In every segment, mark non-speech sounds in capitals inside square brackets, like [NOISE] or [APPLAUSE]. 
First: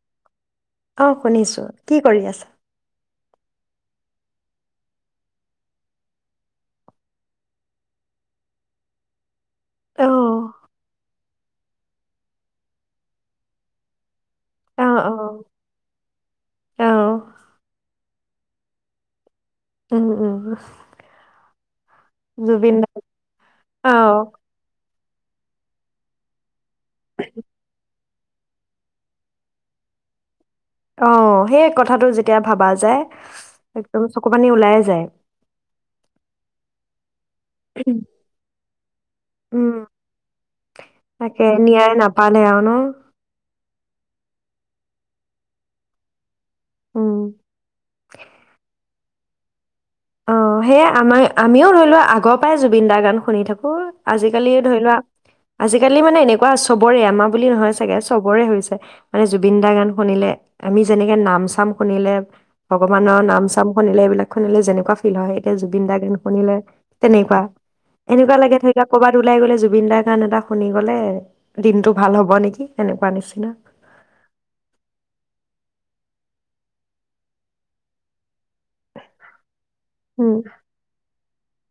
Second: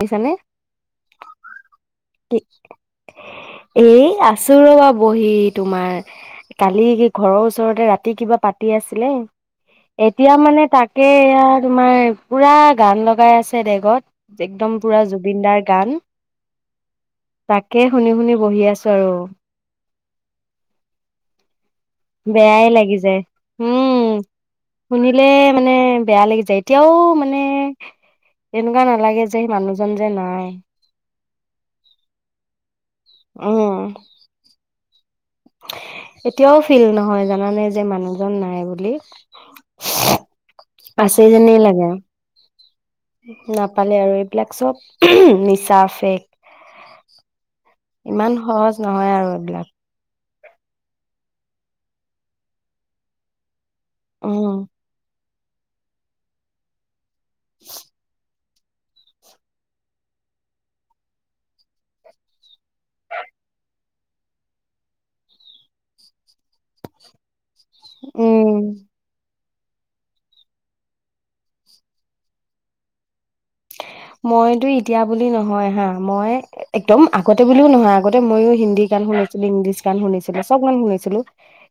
শুনিছানে? অ' শুনিছোঁ, কি কৰি আছা? এ আছো ৰবা বহি তোমাৰ, কালি কি ঘৰৰ ওচৰতে ৰাতি কিবা পাতি আছিলে। অ এতিয়া মানে তাকে এয়া তোমাৰ পুৰা গান লগাই আছে ডেগত। একদম অ পুৰা অ জুবিনদাৰ গান। অ তাকে শুনি শুনি বহি আছো আৰু। উম উম [UNINTELLIGIBLE] বেয়াই জুবিন দা লাগি যায়। অ উম, শুনিলে মানে বেয়া লাগি যায়। এতিয়াও মানে তেনেকুৱা নালাগে যে এই মানুহজন যে নাই। অ' সেই কথাটো যেতিয়া ভাবা যায় উম একদম চকু পানি ওলাই যায়। এতিয়াও ফিল নহয় জানানে যে মানুহজন নাই বুলি! উম আছে তাকে যেনেই লাগে। নিয়াই নাপালে আৰু ন নাপালে আৰু এইবিলাক [UNINTELLIGIBLE] চব নিচা ফেক। উম ইমান সহজ নহয় আৰু এইবিলাক অ', সেয়ে আমাৰ আমিও ধৰি লোৱা আগৰ পৰাই জুবিন দাৰ গান শুনি থা আজিকালি উম, ধৰি লোৱা আজিকালি মানে এনেকুৱা চবৰে আমাৰ বুলি নহয় চাগে চবৰে হৈছে মানে জুবিন দা গান শুনিলে আমি যেনেকে নাম চাম শুনিলে ভগৱানৰ নাম চাম শুনিলে এইবিলাক শুনিলে যেনে [UNINTELLIGIBLE] ফিল হয় এতিয়া জুবিন দাৰ গোন শুনিলে তেনেকুৱা। এনেকুৱা উম। লাগে [UNINTELLIGIBLE] ক'ৰবাত ওলাই গ'লে জুবিন দাৰ গান এটা শুনি গ'লে দিনটো ভাল হ'ব নেকি এনেকুৱা নিচিনা মইতো এতিয়া বুলি নহয় হা। মই একদম আগতে বুলিও নহয় আগতে মইও। হিন্দী গান শুনিছিলো, ইংলিছ গান উম শুনিছিলো, চব গান শুনিছিলো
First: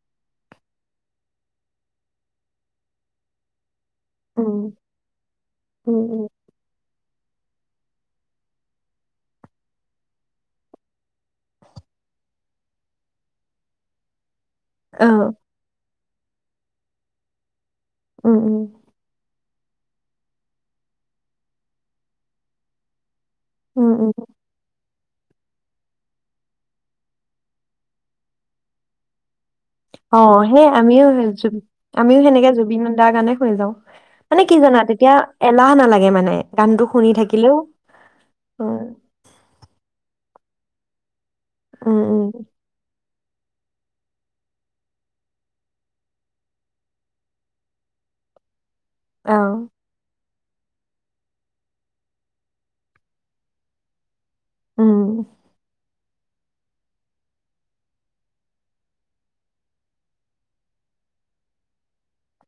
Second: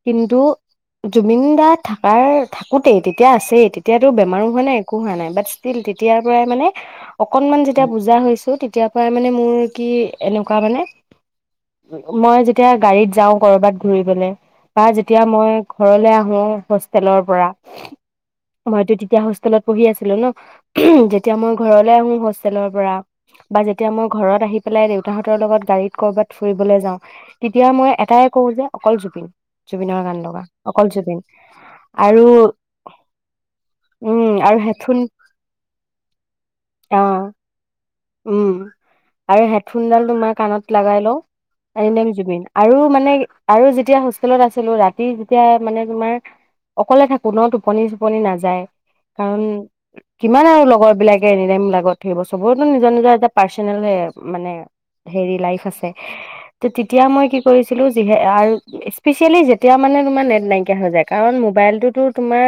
কিন্তু জুমিন দাৰ থাককাৰ থাকোতেই তেতিয়া আছেই। তেতিয়াতো বেমাৰো উম হোৱা নাই একো হোৱা নাই বাট ষ্টিল উম তেতিয়াৰ উম পৰাই মানে অকনমান যেতিয়া বুজা হৈছো তেতিয়াৰ পৰাই মানে মোৰ কি এনেকুৱা মানে মই যেতিয়া গাড়ীত যাও কৰবাত ঘুৰিবলে। বা অ যেতিয়া মই ঘৰলৈ আহো হোষ্টেলৰ পৰা। উম উম হয়ইতো তেতিয়া স্কুলত পঢ়ি আছিলো ন যেতিয়া মই ঘৰলৈ আহো হোষ্টেলৰ পৰা। বা যেতিয়া উম মই উম ঘৰত আহি পেলাই দে। তাহতৰ লগত গাড়ীত কৰবাত ফুৰিবলৈ যাওঁ তেতিয়া মই এটাই কওঁ যে অকল জুবিন। জুবিনৰ গান অ লগা সেই অকল আমিও জুবিন জ আমিও আৰু সেনেকে জুবিন নদাৰ গানে শুই যাও উম মানে কি আৰু জাননা হেডফোন তেতিয়া এলাহ নালাগে মানে গানটো অ শুনি থাকিলেও। উম অ আৰু হেডফোনডাল তোমাক কাণত লগাই লওঁ। এ নেম জুবিন আৰু মানে আৰু যেতিয়া হোষ্টেলত আছিলো ৰাতি যেতিয়া মানে তোমাৰ অকলে থাকো ন টোপনি চোপনি নাযায় অ কাৰণ কিমান আৰু লগৰ বিলাকে এনে টাইম লগত সেই বছৰ বোৰত একম নিজৰ নিজৰ এটা পাৰ্চনেল হে। মানে হেৰি লাইফ আছে। ত তেতিয়া মই কি কৰিছিলো যিহে স্পিচিয়েলি যেতিয়া মানে তোমাৰ নেট নাইকিয়া হৈ যায় কাৰণ মোবাইলটোতো তোমাৰ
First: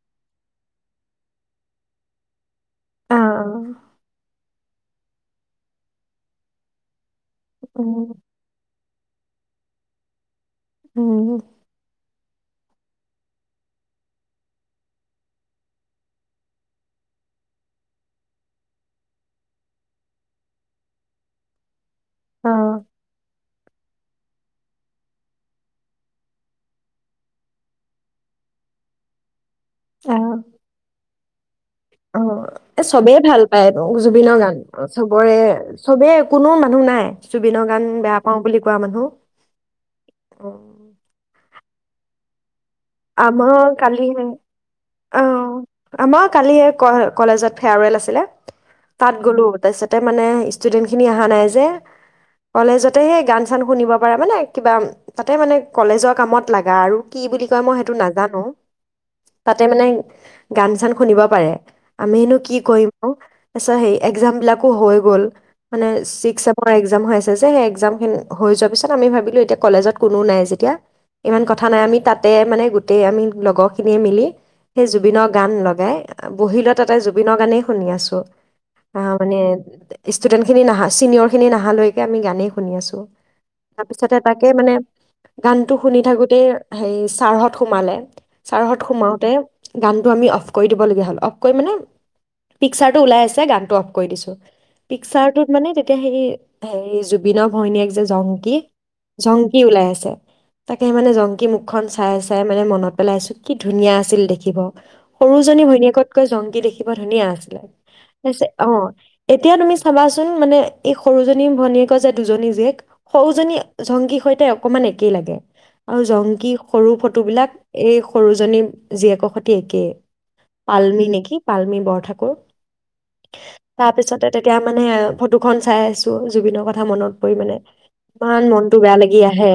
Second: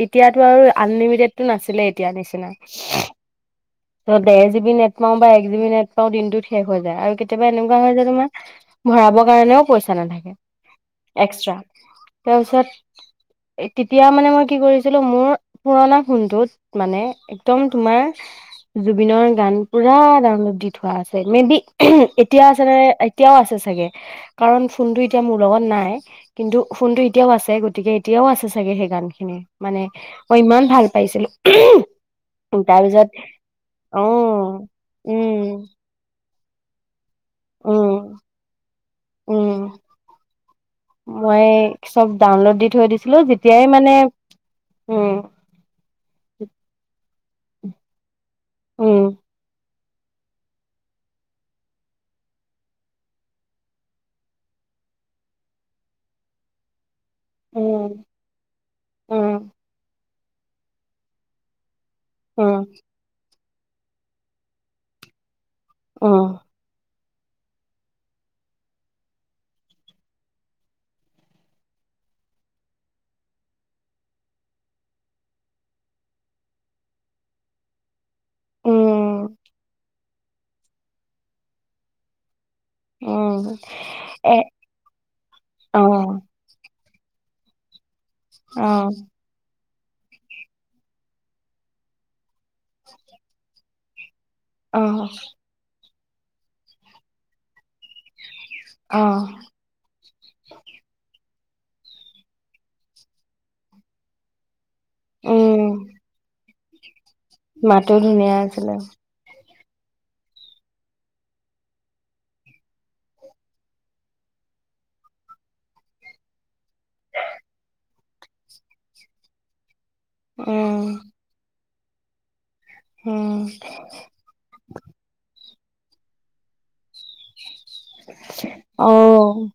তেতিয়াটো আৰু আনলিমিটেডটো নাছিলে এতিয়া নিচিনা। আহ। এক জি বি নেট পাও বা এক জি বি নেট পাও দিনটোত শেষ হৈ যায় আৰু কেতিয়াবা এনেকুৱা হয় যে তোমাৰ ভৰাবৰ কাৰণেও পইচা নাথাকে। উম। এক্সট্ৰা তাৰপিছত তেতিয়া মানে মই কি কৰিছিলো মোৰ পুৰণা ফোনটোত মানে একদম তোমাৰ। জুবিনৰ গান পুৰা ডাউনলোড দি থোৱা আছে মে বি। এতিয়াও অ আছে ন এতিয়াও আছে চাগে। কাৰণ ফোনতটো এতিয়া মোৰ লগত নাই, কিন্তু ফোনতটো এতিয়াও আছে গতিকে এতিয়াও আছে চাগে সেই গান খিনি। মানে অ মই ইমান ভাল পাইছিলো। অ এ তাৰপিছত চবেই ভাল পায় অ জুবিনৰ গান চবৰে উম চবেই কোনো মানুহ নাই জুবিনৰ গান উম বেয়া পাও বুলি কোৱা উম মানুহ মই চব ডাউনলোডদি আমাৰ কালি উম অ আমাৰ কালি কলেজত ফেয়াৰৱেল আছিলে উম তাত গ'লো তাৰপিছতে মানে ষ্টুডেন্ট খিনি অহা নাই যে কলেজতে সেই গান চান শুনিব পাৰে মানে কিবা তাতে মানে কলেজৰ কামত লাগা আৰু কি মই সেইটো উম নাজানো উম তাতে মানে গান চান শুনিব পাৰে আমি নো উম কৰিম আৰু আ সেই এক্জাম বিলাকো হৈ গ'ল মানে উম চিক্স চেমৰ এক্সম হৈ আছে সেই এক্সাম খিনি হৈ যোৱা পিছত আমি ভাবিলো এতিয়া কলেজত কোনো নাই যেতিয়া ইমান কথা নাই আমি তাত তাতে মানে গোটেই আমি লগৰখিনিয়ে মিলি সেই জুবিনৰ গান লগাই বহিলৈ তাতে জুবিনৰ গানেই শুনি আছোঁ অ মান উম ষ্টুডেণ্টখিনি নাহা চিনিয়ৰখিনি নাহা লৈকে আমি গান শুনি আছো উম তাৰপিছতে এ তাকে মানে গানটো অ শুনি থাকোতে সেই চাৰহত সোমালে অ চাৰহত সোমাওতে গানটো আমি অফ কৰি দিবলগীয়া হ'ল অফ কৰি মানে পিকচাৰটো ওলাই আছে গানটো অফ কৰি দিছোঁ অ পিকচাৰটোত মানে এতিয়া হেৰি সেই জুবিনৰ ভৈনীয়েক যে জং অ জংকি ওলাই আছে তাকে মানে জংকি কি মুখখন চাই চাই মানে মনত পেলাইছোঁ কি ধুনীয়া আছিল দেখিব সৰুজনী উম ভৈনীয়েকতকৈ জংকী দেখি ধুনীয়া মাতো ধুনীয়া আছিলে--পিছে অ। আছিলে এত এতিয়া তুমি চাবাচোন মানে, এই সৰুজনী ভনীয়েকৰ যে দুজনী জীয়েক। সৰুজনী জংকীৰ সৈতে অকমান একেই লাগে আৰু জংকী সৰু ফটোবিলাক, এই সৰুজনীৰ জীয়েকৰ সৈতে একেই। উম পাল্মি নেকি? পাল্মি বৰঠাকুৰ। উম তাৰপিছতে তেতিয়া মানে, ফটো খন চাই আছোঁ, জুবিনৰ কথা মনত পৰি মানে ইমান মনটো অ বেয়া লাগি আহে।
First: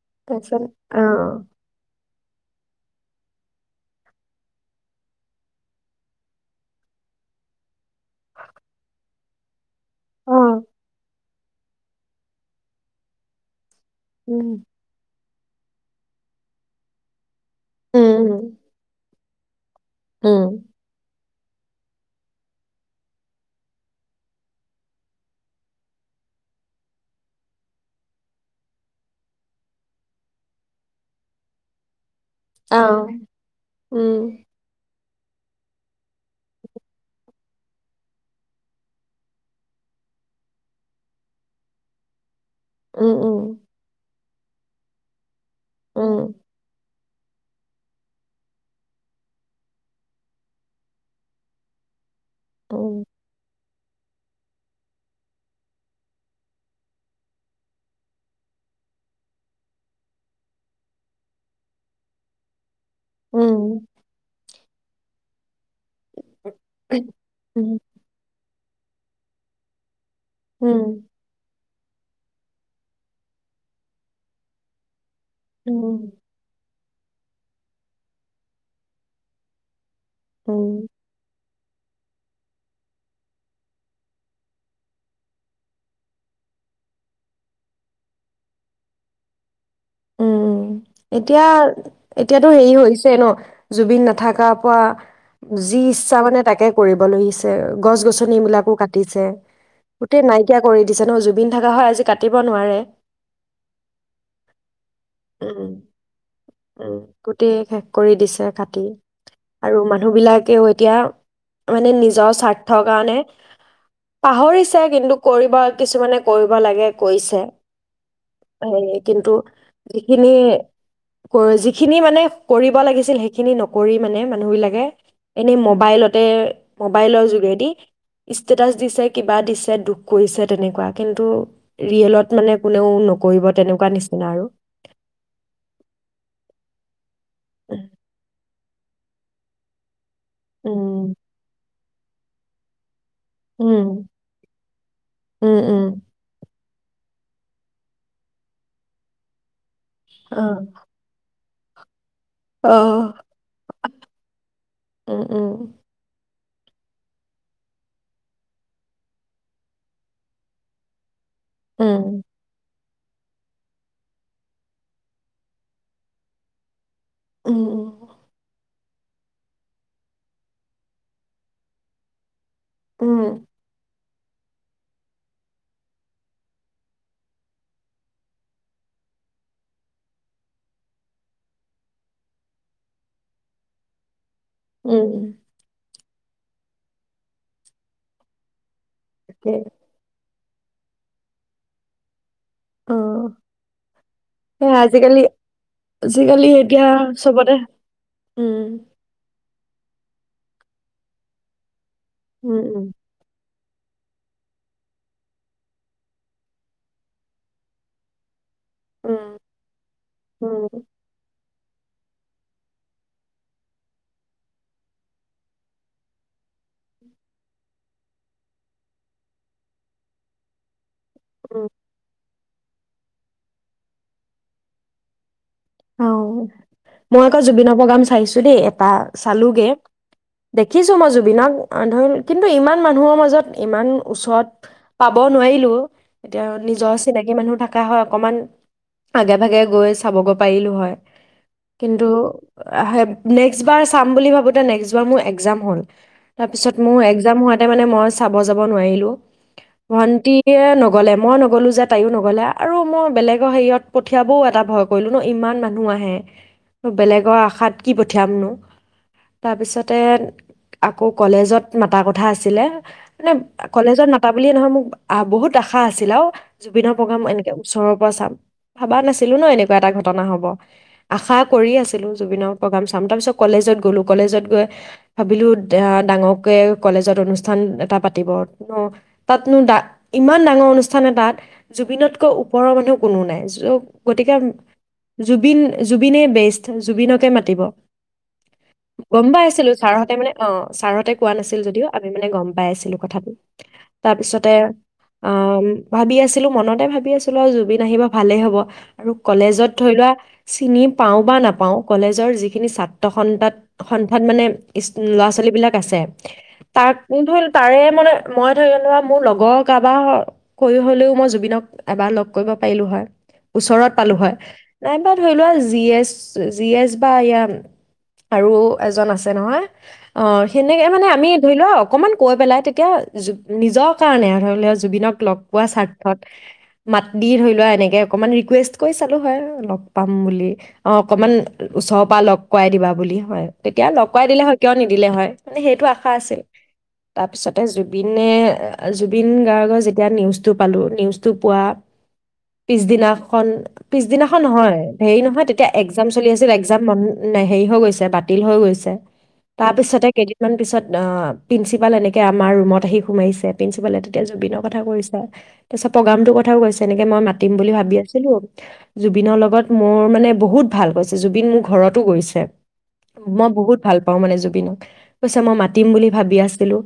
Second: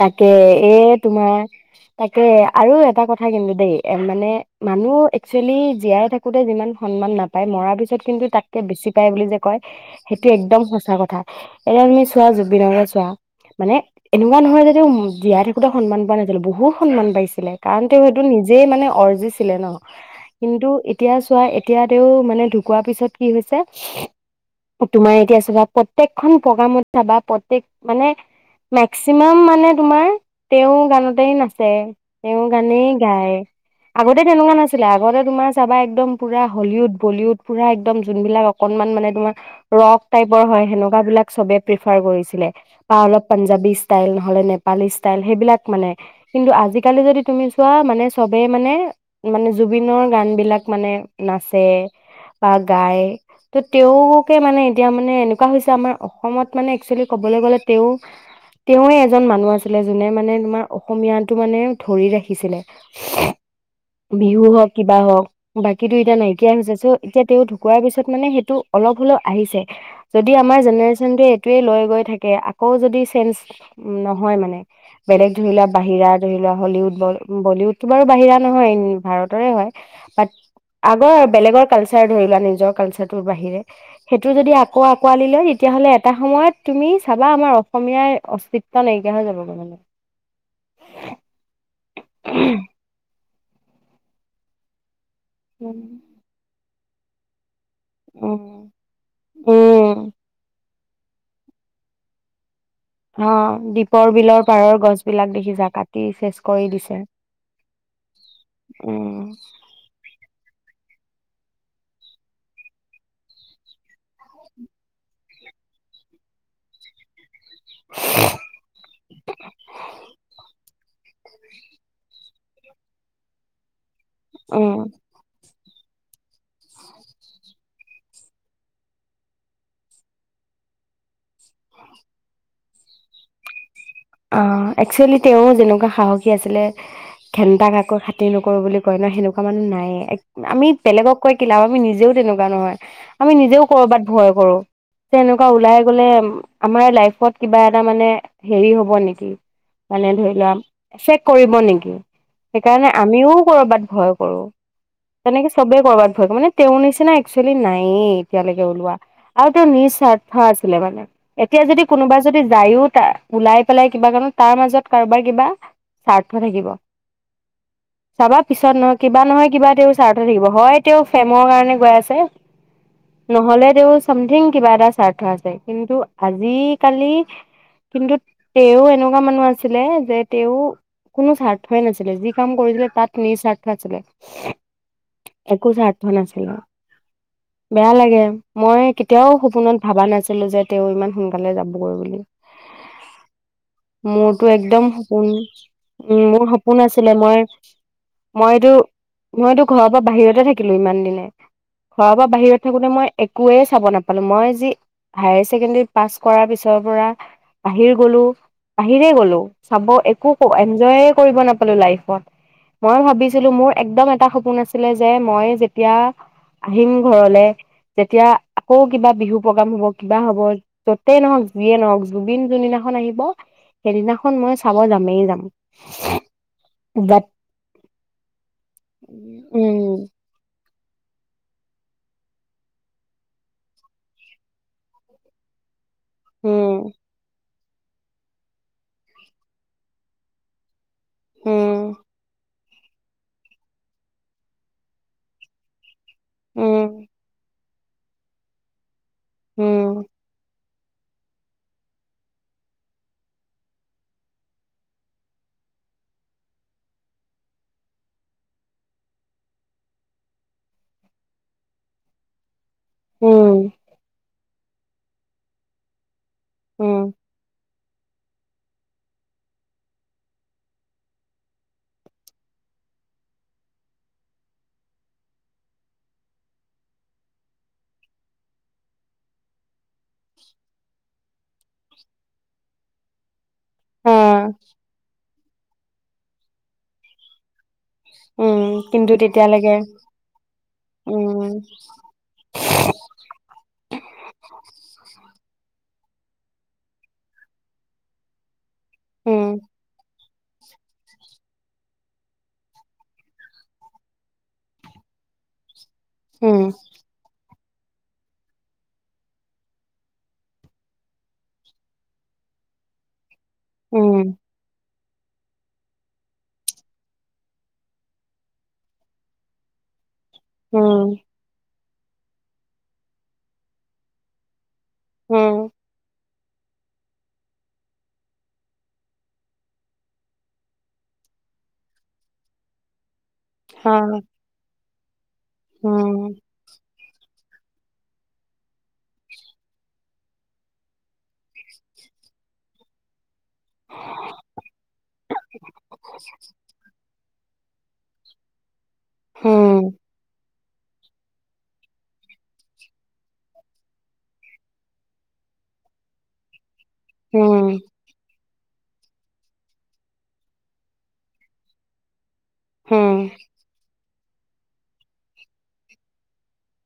তাকে, তাৰপিছত এই অ তোমাৰ তাকে, আৰু এটা কথা কিন্তু দেই এ মানে মানুহ একচুৱেলি জীয়াই থাকোঁতে যিমান সন্মান নাপায়, মৰাৰ পিছত কিন্তু তাতকে বেছি পায় বুলি যে কয়, সেইটো অ এক্দম সঁচা কথা। এ, আমি চোৱা, জুবিনৰে চোৱা। মানে এনেকুৱা উম নহয়, যাতে উম--জীয়াই থাক বহুত সন্মান পোৱা নাছিলোঁ, বহু সন্মান পাইছিলে। কাৰণ, তেওঁ সেইটো উম নিজেই মানে, অৰ্জিছি ছিলে ন? উম কিন্তু, এতিয়া চোৱা, এতিয়া তেওঁ, মানে, ঢুকোৱাৰ পিছত কি হৈছে? তোমাৰ এতিয়া চাবা, প্ৰত্যেকখন প্ৰ'গ্ৰামত চাবা, প্ৰত্যেক মানে মেক্সিমাম মানে, তোমাৰ, তেওঁৰ গানতেই নাচে। তেওঁ উম অ গানেই গায়। উম আগতে তেনেকুৱা নাছিলে, আগতে তোমাৰ চাবা, একদম পুৰা হলিউড, বলিউড পুৰা একদম যোনবিলাক অকনমান মানে, তোমাৰ ৰক টাইপৰ হয়, সেনেকুৱা বিলাক চবে প্ৰিফাৰ কৰিছিলে। পা উম অলপ পাঞ্জাৱী ষ্টাইলৰ নহ'লে নেপালী ষ্টাইল, সেইবিলাক মানে, উম কিন্তু আজিকালি যদি তুমি চোৱা, মানে, চবে মানে, মানে জুবিনৰ গান বিলাক মানে, নাচে বা গায়। উম তে তেওঁকে মানে, এতিয়া মানে, এনেকুৱা হৈছে আমাৰ অসমত মানে, এক্সুৱেলি ক'বলৈ গ'লে তেওঁ তেওঁৱে এজন মানুহ আছিলে, যোনে মানে, তোমাৰ অসমীয়া টো মানে, ধৰি ৰাখিছিলে। উম বিহু হক কিবা হওঁক। বাকী তো এতিয়া নাইকিয়াই হৈছে। চ' এতিয়া তেওঁ উম ঢুকোৱাৰ পিছত মানে, সেইটো অলপ হ'লেও আহিছে যদি, আমাৰ উম জেনেৰেশ্যন টোৱে এইটোৱেই লয় গৈ থাকে, আ আকৌ যদি চেঞ্জ, নহয় মানে বেলেগ ধৰি লোৱা, উম বাহিৰা ধৰি লোৱা হলিউদ। বল-বলিউডটো বাৰু বাহিৰা নহয়, ভাৰতৰে হয়। বাত, উম আগৰ বেলেগৰ কালচাৰ ধৰিলোৱা, নিজৰ কালচাৰটোৰ বাহিৰে, হেইটো যদি আকৌ আঁকোৱালি লয়, তেতিয়া হ'লে এটা সময়ত তুমি চা বা আমাৰ অসমীয়াৰ, অস্তিত্ব নাইকিয়া হৈ যাবগৈ মানে। উম। এতিয়া এতিয়াতো হেৰি হৈছে ন? জুবিন নাথাকা পৰা উম যি ইচ্ছা মানে তাকে কৰিবলৈছে গছ-গছন উম বিলাকো কাটিছে, উম গোটেই নাইকিয়া কৰি দিছে ন, জুবিন থাকা হয় আজি কাটিব নোৱাৰে। অ, দীপৰ বিলৰ পাৰৰ গছ বিলাক দেখিছা উম, কাটি চেচ কৰি দিছে। উম, গোটেই শেষ কৰি দিছে কাটি উম আৰু মানুহ বিলাকেও এতিয়া মানে নিজৰ স্বাৰ্থৰ কাৰণে, পাহৰিছে কিন্তু কৰিব কিছুমানে কৰিব লাগে কৰিছে। হেইয়ে, কিন্তু? এইখিনিয়ে কৰে, যিখিনি মানে কৰিব লাগিছিল। সেইখিনি নকৰি, মানে, মানুহ উম বিলাকে এনে মব মোবাইলতে, মোবাইলৰ যোগেদি ষ্টেটাছ দিছে, কিবা দিছে, দুখ কৰিছে তেনেকুৱা। কিন্তু ৰিয়েলত মানে কোনেও নকৰিব তেনেকুৱা। কোৱা নিচিনা অ আৰু। একচুৱেলি তেওঁৰ যেনেকুৱা সাহসী আছিলে, ঘেন্তা কাকো খাতি নকৰো, বুলি কই ন, সেনেকোৱা মানহ নাইয়ে, এক আমি উম বেলেগক কৈ কি লাভ? আমি নিজ নিজও তেনেকুৱা নহয়। আমি নিজেও কৰবাত উম ভয় কৰো, যে এনেকুৱা উম ওলাই উম গলে আমাৰ লাইফত কিবা এটা মানে, হেৰি হ'ব। হ'ব নেকি? মানে ধৰি অ লোৱা, চেক কৰিব হব নেকি? অ সেইকাৰণে আমিও কৰবাত ভয় কৰো। উম তেনেকে উম চবে কৰবাত ভয় কৰে, মানে তেওঁৰ নিচিনা একচুৱেলি নাইয়েই এতিয়ালৈকে ওলোৱা আৰু তেওঁৰ নিজ স্বাৰ্থ আছিলে মানে এতিয়া যদি উম কোনোবা যদি যায়ো ওলাই পেলাই কিবা কাৰো তাৰ মাজত কাৰোবাৰ কিবা স্বাৰ্থ থাকিব উম চাবা পিছত নহয় কিবা নহয় কিবা তেওঁৰ ছাৰথ থাকিব হয় তেওঁ ফেমৰ কাৰণে গৈ আছে উম উম নহ'লে দে চামথিং কিবা এটা স্বাৰ্থ আছে কিন্তু আজিকালি কিন্তু তেও এনেকুৱা মানুহ আছিলে যে তেওঁ কোনো স্বাৰ্থই নাছিলে যি কাম কৰিছিলে তাত নিৰ স্বাৰ্থ আছিলে উম মই নাছিলো বেয়া লাগে মই তেওঁও তাকে সপোনত ভাবা নাছিল ছিলো যে তেওঁ ইমান সোনকালে যাবগৈ বুলি অ মোৰতো সেই একদম আজিকালি সপোন উ মোৰ আজিকালি সপোন এতিয়া আছিলে মই চবতে উম মইতো মইতো ঘৰৰ পৰা বাহিৰতে থাকিলো ইমান দিনে ঘৰৰ পৰা উম বাহিৰত উম থাকোতে মই একোৱে চাব নাপালো মই যি হায়াৰ ছেকেণ্ডাৰী পাছ কৰাৰ পিছৰ পৰা বাহিৰ গলো [INAUDIBLE] বাহিৰে গলো উম চাব একো উম এনজয়ে কৰিব নাপ লাইফত মই ভাবিছিলো মোৰ একদম এটা সপোন আছিলে যে মই যেতিয়া আহিম ঘৰলে যেতিয়া আকৌ কিবা বিহু প্ৰগ্ৰাম হব কিবা হব জতেই নহওক উম যিয়ে নহওক জুবিন যোন দিনাখন আহিব সেইদিনাখন মই চাব যামেই যাম অ মই বাট আকৌ জুবিনৰ প্ৰগ্ৰাম চাইছো দেই এটা চালোগে উম দেখিছো মই জুবিনক ধৰি কিন্তু ইমান মানুহৰ মাজত ইমান ওচৰত পাব নোৱাৰিলো এতিয়া উম নিজৰ চিনাকি মানুহ তাক থকা হয় অকমান আগে ভাগে গৈ চাব গৈ পাৰিলোঁ হয় উম কিন্তু নেক্সট বাৰ চাম বুলি ভাবোতে নেক্সট বাৰ মোৰ একজাম হ'ল তাৰপিছত উম মোৰ এক্জামো তাতে মানে মই চাব যাব নোৱাৰিলোঁ উম ভণ্টিয়ে নগ গ'লে মই নগ'লো যে তায়ো নগ'লে আৰু মই বেলেগৰ হেৰিয়ত পঠিয়াবও এটা ভয় কৰিলোঁ নো ইমান মানুহ আহে বেলেগৰ আশাত কি পঠিয়ামনো তাৰপিছতে আকৌ কলেজত মাতাৰ কথা আছিলে মানে উম কলেজত মাতা বুলিয়ে নহয় মোক আহ বহুত আশা আছিল আৰু জুবিনৰ উম প্ৰ'গ্ৰেম এনেক ওচৰৰ পৰা চাম ভাবা নাছিলো ন' এনে কিবা এটা ঘটনা হ'ব, আশা কৰি আছিলো জুবিনৰ প্ৰ'গ্ৰেম চাম। তাৰপিছত কলেজত গ'লো কলেজত গৈ ভাবিলো ডাঙৰকে কলেজত অনুষ্ঠান এটা পাতিব তাতনো ডা, ইমান ডাঙৰ অনুষ্ঠান এটাত জুবিনতকৈ ওপৰৰ মানুহ কোনো নাই। চ, ' অ গতিকে জুবিন', - জুবিনেই বেষ্ট। জুবিনকে মাতিব উম কিন্তু গম পাই আছিলো তেতিয়ালৈকে ছাৰহঁতে মানে অ', ছাৰহঁতে কোৱা উম নাছিল যদিও আমি মানে গম পাই আছিলো কথাবোৰ তাৰপিছতে অম', ভাবি আছিলো মনতে ভাবি আছিলো আৰু জুবিন আহিব ভালেই হ'ব আ উম কলেজত থৈ লোৱা চিনি পাওঁ বা নাপাওঁ কলেজৰ যিখিনি ছাত্ৰ সন্তাত সন্থাত মানে ইচ ল'ৰা ছোৱালীবিলাক আছে উম তাক [UNINTELLIGIBLE] পাৰে মানে মই ধৰি লোৱা মোৰ লগৰ কাৰবাৰ অ', কৰি হ'লেও মই জুবিনক এবাৰ লগ কৰিব পাৰিলো হয় ওচ পালো উম হয় নাইবা ধৰি লোৱা জি এছ জি এছ বা এয়া আৰু এজন আছে নহয় অঁ', সেনেকে মানে উম আমি ধৰি লওঁক অকমান কৈ পেলাই তেতিয়া জু নিজৰ কাৰণে ধৰি লো [UNINTELLIGIBLE] জুবিনক লগ উম পোৱা স্বাৰ্থত মাত দি ধৰি লোৱা এনেকে অকমান ৰিকুৱেষ্ট কৰি চালো হয় আৰু লগ পাম বুলি অ', অকমান ওচৰৰ পৰা লগ কৰাই দিবা বুলি হয় তেতিয়া হা লগ কৰাই দিলে হয় কিয় নিদিলে হয় মানে সেইটো আশা উম আছিল। তাৰপিছতে জুবিনে জুবিন গাৰ্গৰ যেতিয়া নিউজটো পালোঁ নিউজটো পোৱা পিছদিনাখন পিছদিনাখন নহয় হেৰি নহয় তেতিয়া একজাম চলি আছিল এক্জাম ম নে' হেৰি হৈ গৈছে বাতিল হৈ গৈছে। তাৰ উম পিছতে কেইদিনমান পিছত অ', প্ৰিন্সিপাল এনেকে আমাৰ ৰুমত আহি সোমাইছে, প্ৰিন্সিপালে তেতিয়া জুবিনৰ কথা কৈছে তাৰপিছত প্ৰ'গ্ৰামটোৰ কথাও কৈছে তেনেকে মই মাতিম উম বুলি ভাবি আছিলো জুবিনৰ লগত মোৰ মানে বহুত ভাল কৈছে জুবিন মোৰ ঘৰতো গৈছে। উম মই বহুত ভাল পা অ মানে জুবিনক কৈছে মই মাতিম বুলি ভাবি আছিলো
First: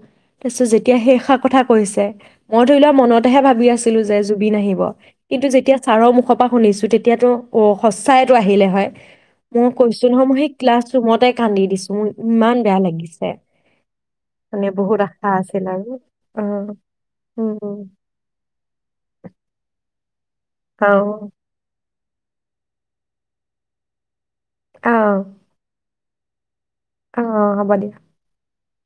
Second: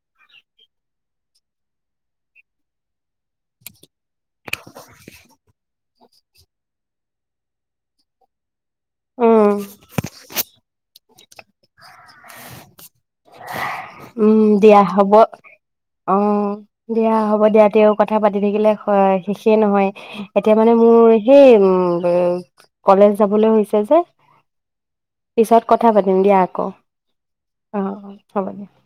তাৰপিছত যেতিয়া সেইসা কথা কৈছে মই ধৰিলোৱা মনতহে ভাবি আছিলো জানিলোঁ যে জুবিন আহিব কিন্তু যেতিয়া চাৰ মুখ সপা শুনিছো তেতিয়াতো অ সঁচাই তো আহিলে হয় উম মই কৈছোঁ নহয়, মই সেই ক্লাছ ৰুমতে কান্দি দিছো, মোৰ ইমান বেয়া লাগিছে। উম মানে দিয়া বহুত হ'ব আশা আছিল আৰু। অ', দিয়া হ'ব দিয়া তেওঁ অ'। কথা পাতি থাকিলে শ- শেষেই [INAUDIBLE] এতিয়া মানে মোৰ, সেই উম এ, কলেজ যাবলৈ [UNINTELLIGIBLE] অ [UNINTELLIGIBLE] পিছত কথা পাত তিম দিয়া আকৌ। অ হ'ব দিয়া অ', হ'ব দিয়া।